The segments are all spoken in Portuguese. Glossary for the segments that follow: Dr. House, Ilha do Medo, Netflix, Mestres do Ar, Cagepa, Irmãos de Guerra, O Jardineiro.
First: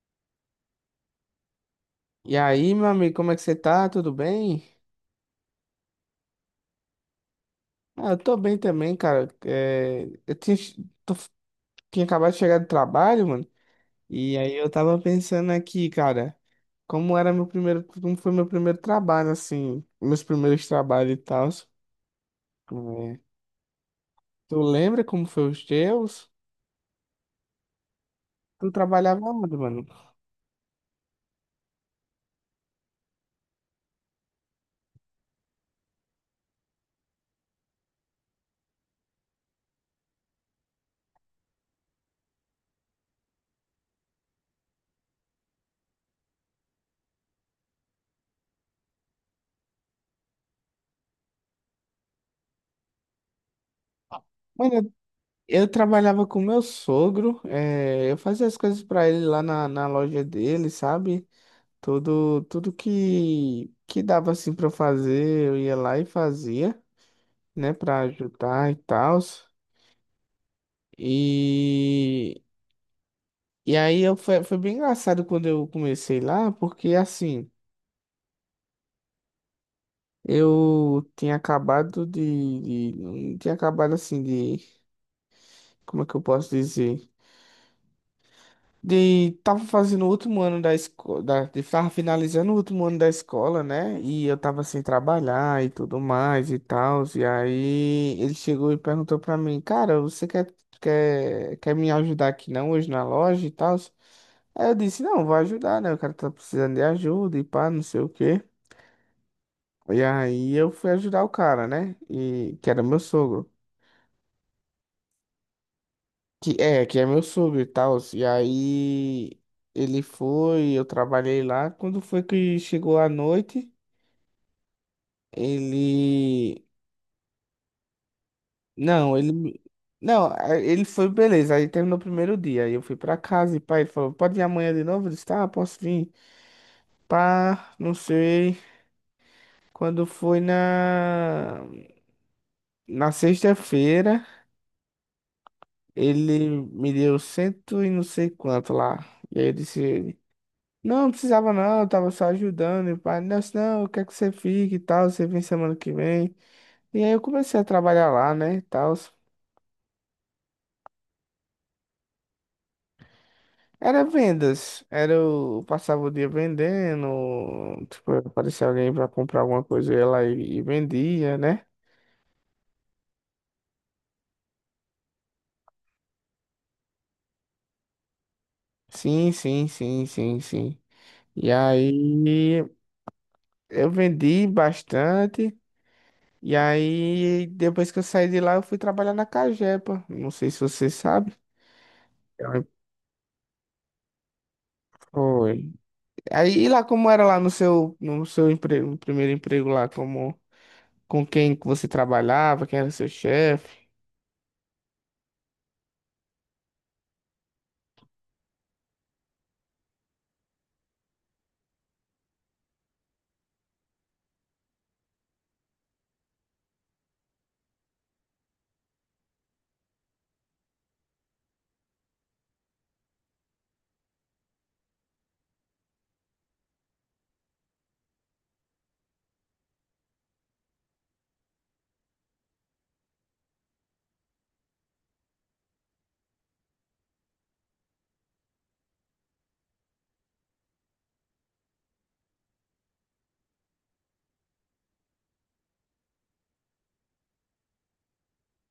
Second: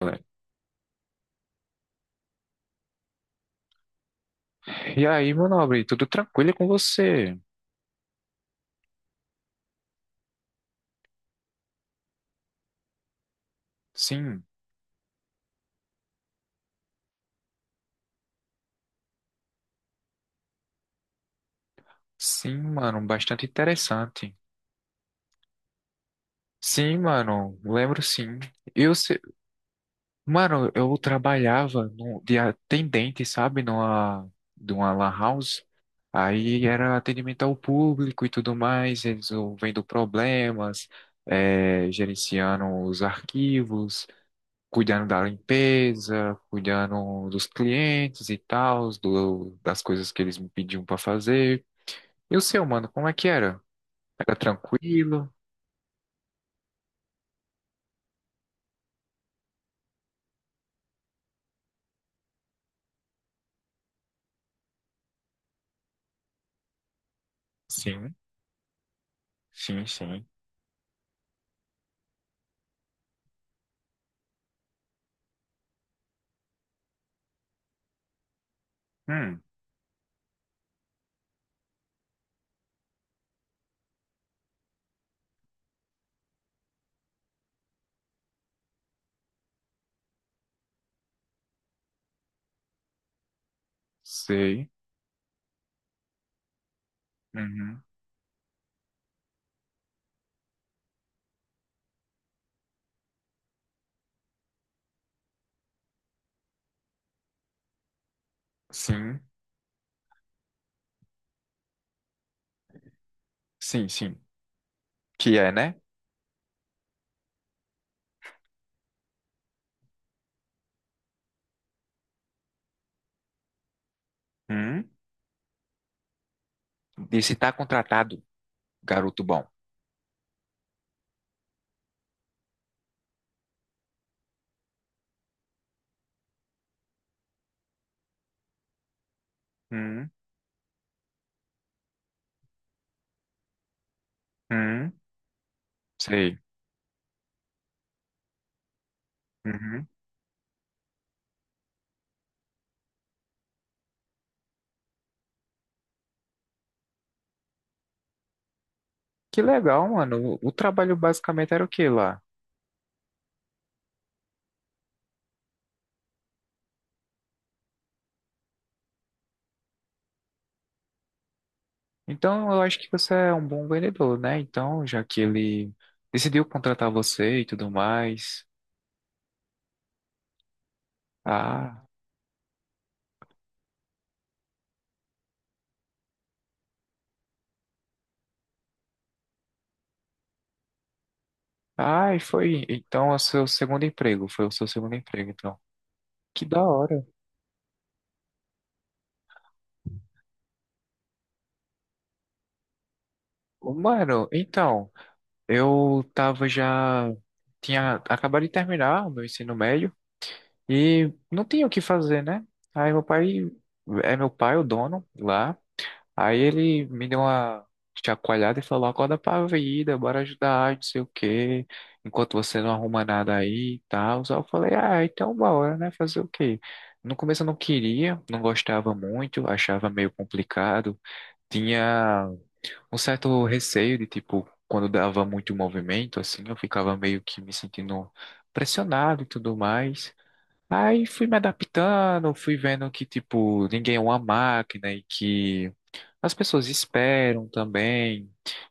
Galera. E aí, meu amigo, como é que você tá? Tudo bem? E aí, meu nobre, tudo tranquilo com você? Ah, eu tô bem também, cara. É, eu tinha, tô- tinha acabado de chegar do trabalho, mano. E Sim, aí eu tava pensando aqui, cara, como foi meu primeiro trabalho, assim, meus primeiros trabalhos e tal. sim, mano, É. bastante interessante. Tu lembra como foi os teus? Sim, mano, lembro sim. Tu Eu, se- trabalhava onde, mano? Mano, eu trabalhava no, de atendente, sabe, numa, de uma lan house. Aí era atendimento ao público e tudo mais, resolvendo problemas, gerenciando os arquivos. Cuidando da limpeza, cuidando dos clientes e tal, das coisas que eles me pediam para fazer. E o seu, mano, como é que era? Era Mano, eu, tranquilo? eu trabalhava com meu sogro, é, eu fazia as coisas pra ele lá na loja dele, sabe? Tudo que dava assim pra eu fazer, eu ia lá e fazia, né, pra Sim, ajudar e tal. sim, sim. E, e aí foi bem engraçado quando eu comecei lá, porque assim, Hum, eu tinha acabado tinha acabado assim de, como é que eu posso dizer? De, tava fazendo o último ano da escola, tava finalizando o último ano da escola, né? E eu tava sei. sem trabalhar e tudo mais e tal. E Uhum. aí ele chegou e perguntou pra mim, cara, você quer me ajudar aqui não hoje na loja e tal? Aí eu disse, não, vou ajudar, né? O cara tá precisando de ajuda e pá, não sei o quê. Sim, E aí eu fui ajudar o cara, né? E que era meu sogro. sim, sim. Que é, né? Que é meu sogro e tal. E aí ele foi, eu trabalhei lá. Quando foi que chegou a noite, Hum. ele. E se tá contratado, Não, garoto ele. bom. Me- Não, a- ele foi, beleza. Aí terminou o primeiro dia. Aí eu fui pra casa e pai, ele falou: pode ir amanhã de novo? Eu disse: tá, posso vir. Pá, não sei. Quando Hum, foi na. Na sexta-feira, hum, sei. ele me deu cento e não sei quanto lá. E aí eu Uhum. disse. Não, não precisava não, eu tava só ajudando. E o pai, não, não, eu quero que você fique e tal, você vem semana que vem. E aí eu comecei a trabalhar lá, né, e tal. Que legal, mano. O trabalho basicamente era o que lá? Era vendas, era eu passava o dia vendendo, tipo, aparecia alguém pra comprar alguma coisa, eu ia lá e vendia, né? Então, eu acho que você é um bom vendedor, né? Então, já que ele decidiu contratar você e tudo mais. Sim, sim, sim, sim, sim. E Ah, aí eu vendi bastante. E aí, depois que eu saí de lá, eu fui trabalhar na Cagepa. Não sei se você sabe. ah, e foi. Aí Então, é o seu segundo emprego. Foi o seu segundo emprego, então. foi. Que da Aí, e lá hora. como era lá no seu emprego, no primeiro emprego lá, com quem que você trabalhava, quem era seu Ô, chefe? mano, então, eu tava já. Tinha acabado de terminar o meu ensino médio e não tinha o que fazer, né? Aí, meu pai. É meu pai o dono lá. Aí ele me deu uma chacoalhada e falou: acorda pra vida, bora ajudar, não sei o quê, enquanto você não arruma nada aí e tal. Só eu falei: ah, então bora, né? Fazer o quê? No começo eu não queria, não gostava muito, achava meio complicado, tinha um certo receio de tipo, quando dava muito movimento, assim, eu ficava meio que me sentindo pressionado e tudo mais. Aí fui me adaptando, fui vendo que, tipo, ninguém é uma máquina e que. As pessoas esperam também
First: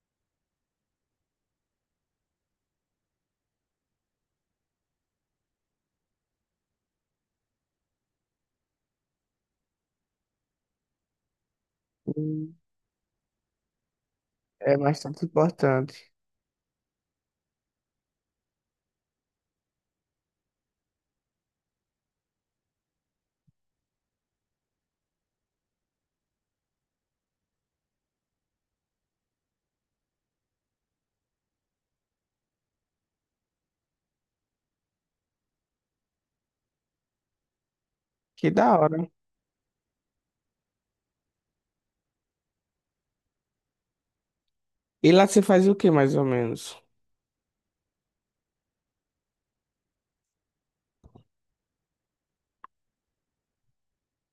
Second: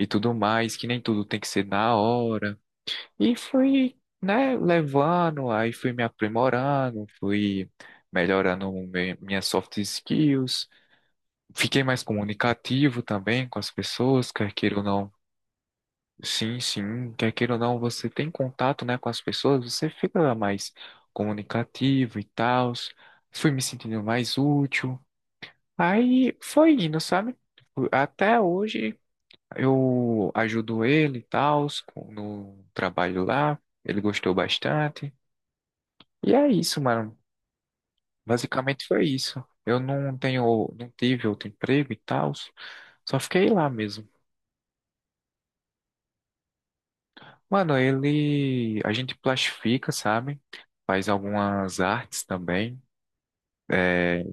e tudo mais, que nem tudo tem que ser na hora. E fui, né, levando, aí fui me aprimorando, fui melhorando minhas soft skills. Fiquei mais Hum. comunicativo também com as pessoas, quer queira É ou não. bastante importante. Sim, sim, quer queira ou não, você tem contato, né, com as pessoas, você fica mais comunicativo e tal. Fui me sentindo mais útil. Aí foi indo, sabe? Até hoje eu ajudo ele e tal, no trabalho lá. Ele gostou bastante. E é isso, mano. Que da Basicamente hora. foi isso. Eu não tenho, não tive outro emprego e tal, só fiquei lá mesmo. E lá você faz o que mais ou menos? Mano, ele, a gente plastifica, sabe? Faz algumas artes também.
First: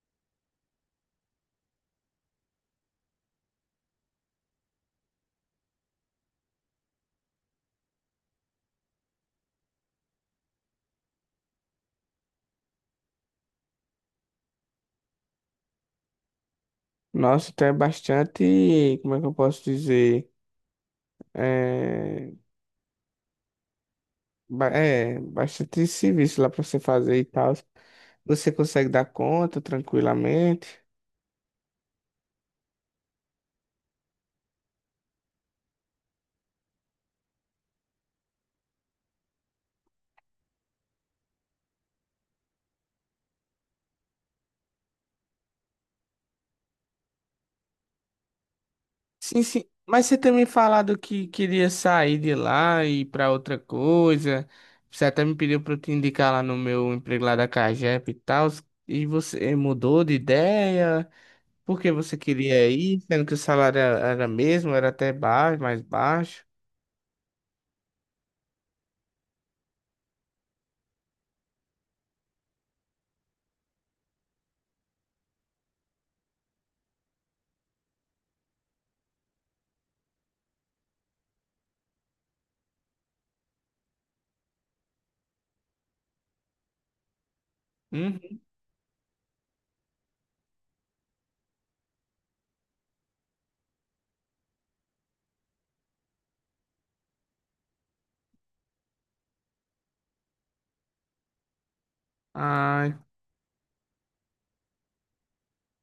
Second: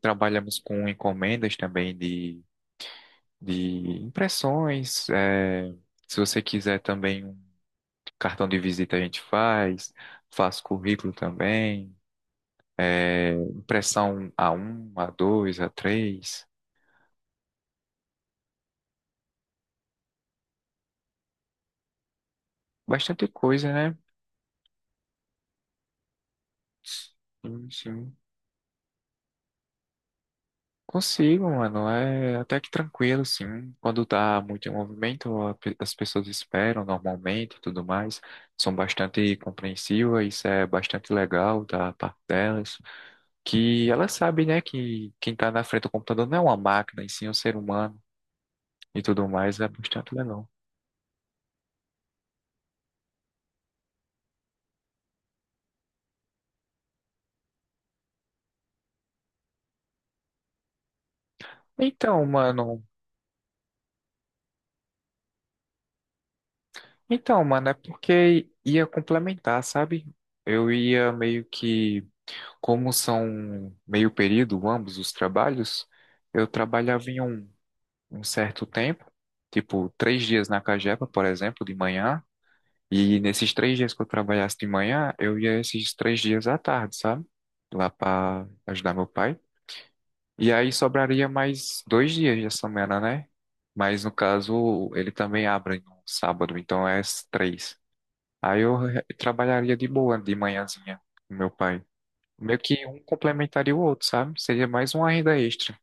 Trabalhamos com encomendas também de impressões. Se você quiser também um cartão de visita, a gente faz. Faz currículo também. Impressão a um a dois a três. Nossa, então é bastante, como é que eu posso dizer? É, Bastante coisa, né? É bastante serviço lá para você fazer e tal. Sim, sim. Você consegue dar conta tranquilamente? Consigo, mano. É até que tranquilo, sim. Quando tá muito em movimento, as pessoas esperam normalmente e tudo mais. São bastante compreensivas, isso é bastante legal da parte delas. Que elas sabem, né, que quem tá na frente do computador não é uma máquina, e sim um ser humano e tudo Sim, mais. sim. É Mas bastante você também legal. falado que queria sair de lá e ir pra outra coisa. Você até me pediu pra eu te indicar lá no meu emprego lá da Cagep e tal. E você mudou de ideia? Porque você Então, queria mano. ir, sendo que o salário era mesmo, era até baixo, mais baixo. Então, mano, é porque ia complementar, sabe? Eu ia meio que, como são meio período ambos os trabalhos, eu trabalhava em um, um certo tempo, tipo três dias na Cagepa, por exemplo, de manhã, e nesses três dias que eu trabalhasse de manhã, eu ia esses três dias à tarde, sabe? Lá Uhum. para ajudar meu pai. E aí sobraria mais dois dias de semana, né? Mas no caso, ele também abre no sábado, então é as três. Aí eu trabalharia de boa de manhãzinha com meu pai. Meio que Ai, um complementaria o outro, sabe? Seria mais uma renda extra.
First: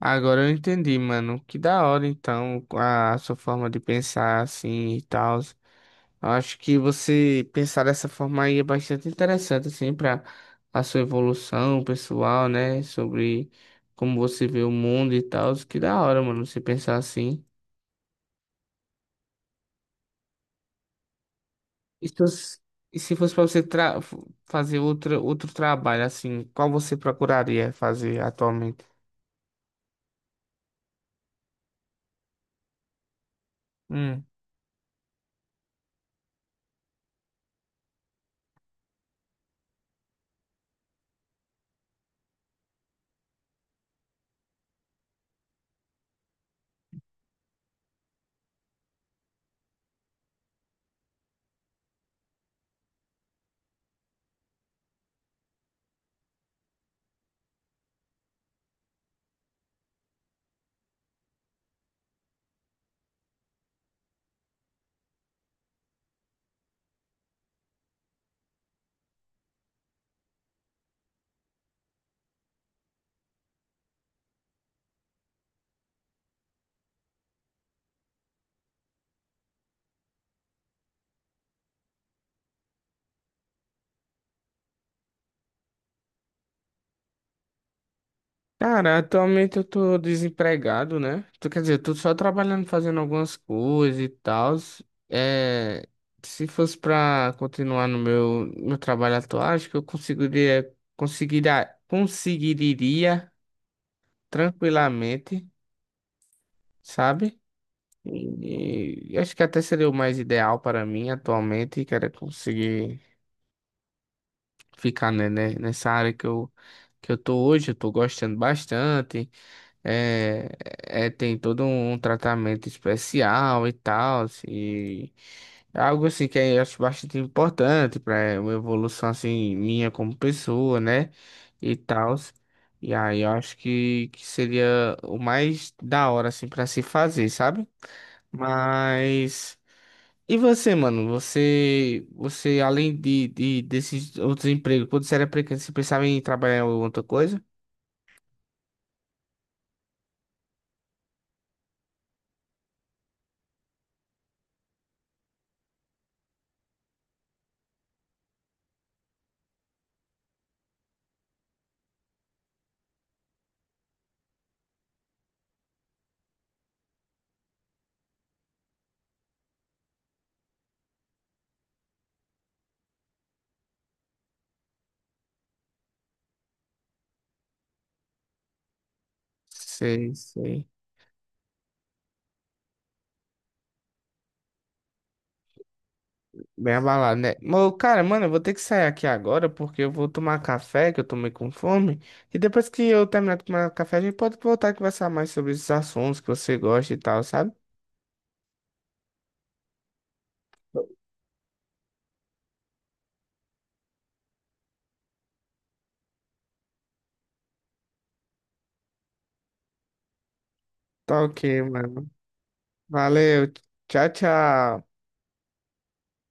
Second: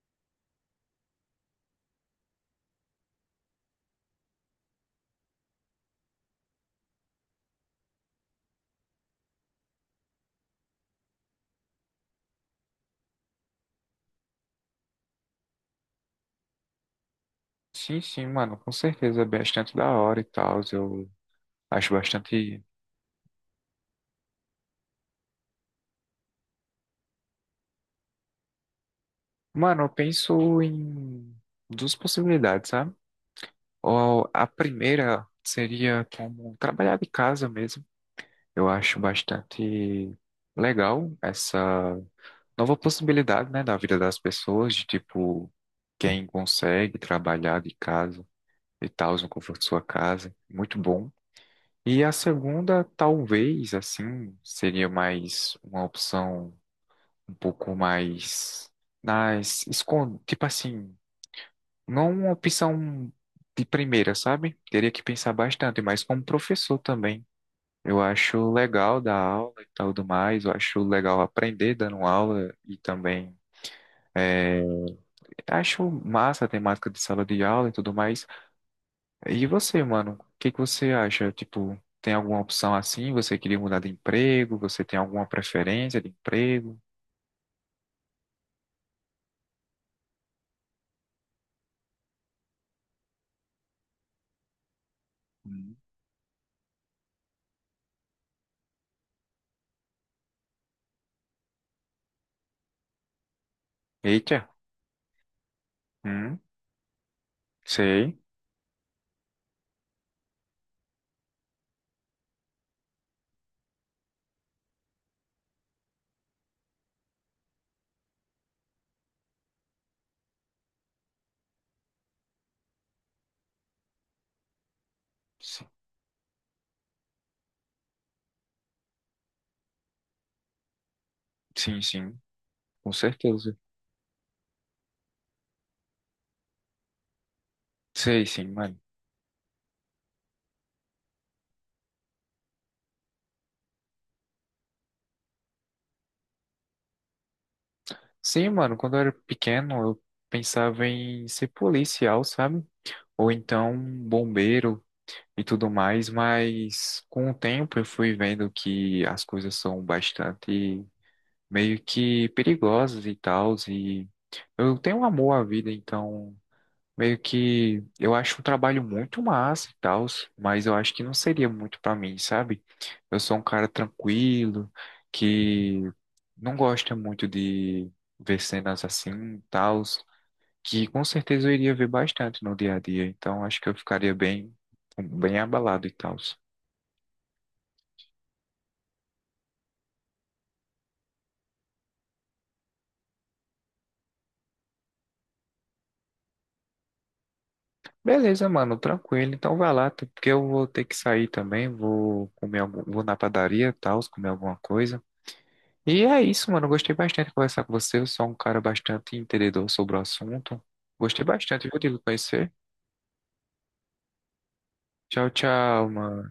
agora eu entendi, mano. Que da hora, então, a sua forma de pensar assim e tal. Acho que você pensar dessa forma aí é bastante interessante, assim, para a sua evolução pessoal, né? Sobre como você vê o mundo e tal. Que da hora, mano, você pensar assim. Sim, sim, mano, com certeza. É bastante da hora e tal. Eu acho E se fosse, bastante. e se fosse pra você fazer outro trabalho, assim, qual você procuraria fazer atualmente? Mano, eu penso em duas possibilidades, sabe? Hum. Ou a primeira seria como trabalhar de casa mesmo. Eu acho bastante legal essa nova possibilidade, né, da vida das pessoas, de tipo, quem consegue trabalhar de casa e tal, no conforto de sua casa. Muito bom. E a segunda, talvez, assim, seria mais uma opção um pouco mais nas escon tipo assim, não uma opção de primeira, sabe? Teria que pensar bastante, mas como professor também. Eu acho legal dar aula e tal do mais, eu acho legal aprender dando aula e também é, acho massa a temática de sala de aula e tudo mais. E você, mano? O que que você acha? Tipo, tem alguma opção assim? Você queria mudar de emprego? Você tem alguma preferência de emprego? Cara, atualmente eu tô desempregado, né? Tu quer dizer, eu tô só trabalhando, fazendo algumas coisas e tal. Hum. É, se fosse pra continuar no meu trabalho atual, acho que eu conseguiria Eita, tranquilamente, hum, sabe? sei. E acho que até seria o mais ideal para mim atualmente, que era conseguir ficar, né, nessa área que eu tô hoje, eu tô gostando bastante. É, tem todo um tratamento especial e tal, assim, e Si- é algo assim que eu acho bastante importante para uma evolução assim minha como pessoa, né? E Sim, tal. sim, com E aí eu certeza. acho que seria o mais da hora assim para se fazer, sabe? Sei, sim, mano. Mas e você, mano? Você além de desses outros empregos, quando você era pequeno, você pensava em trabalhar em outra coisa? Sim, mano, quando eu era pequeno, eu pensava em ser policial, sabe? Ou então bombeiro e tudo mais, mas com o tempo eu fui vendo que as coisas são bastante meio que perigosas e tal. Eu tenho um amor à vida, então meio que eu acho um trabalho muito massa e tal, mas eu acho que não seria muito pra mim, sabe? Eu sou um cara tranquilo, que não gosta muito de ver cenas assim, e tal, Sei, sei. que com certeza eu iria ver bastante no dia a dia, então acho que eu ficaria bem, bem abalado e tal. Bem abalado, né? Mas, cara, mano, eu vou ter que sair aqui agora porque eu vou tomar café, que eu tomei com fome. E depois que eu terminar de tomar café, a gente pode voltar a conversar mais sobre esses assuntos que você gosta e tal, sabe? Beleza, mano, tranquilo. Então vai lá, tá? Porque eu vou ter que sair também, vou comer algum, vou na padaria, e tal, comer alguma coisa. E é isso, mano. Eu gostei bastante de conversar com você. Eu sou um cara bastante entendedor sobre o assunto. Tá Gostei ok, bastante, viu, de lhe mano. conhecer. Valeu. Tchau, tchau. Tchau, tchau, mano.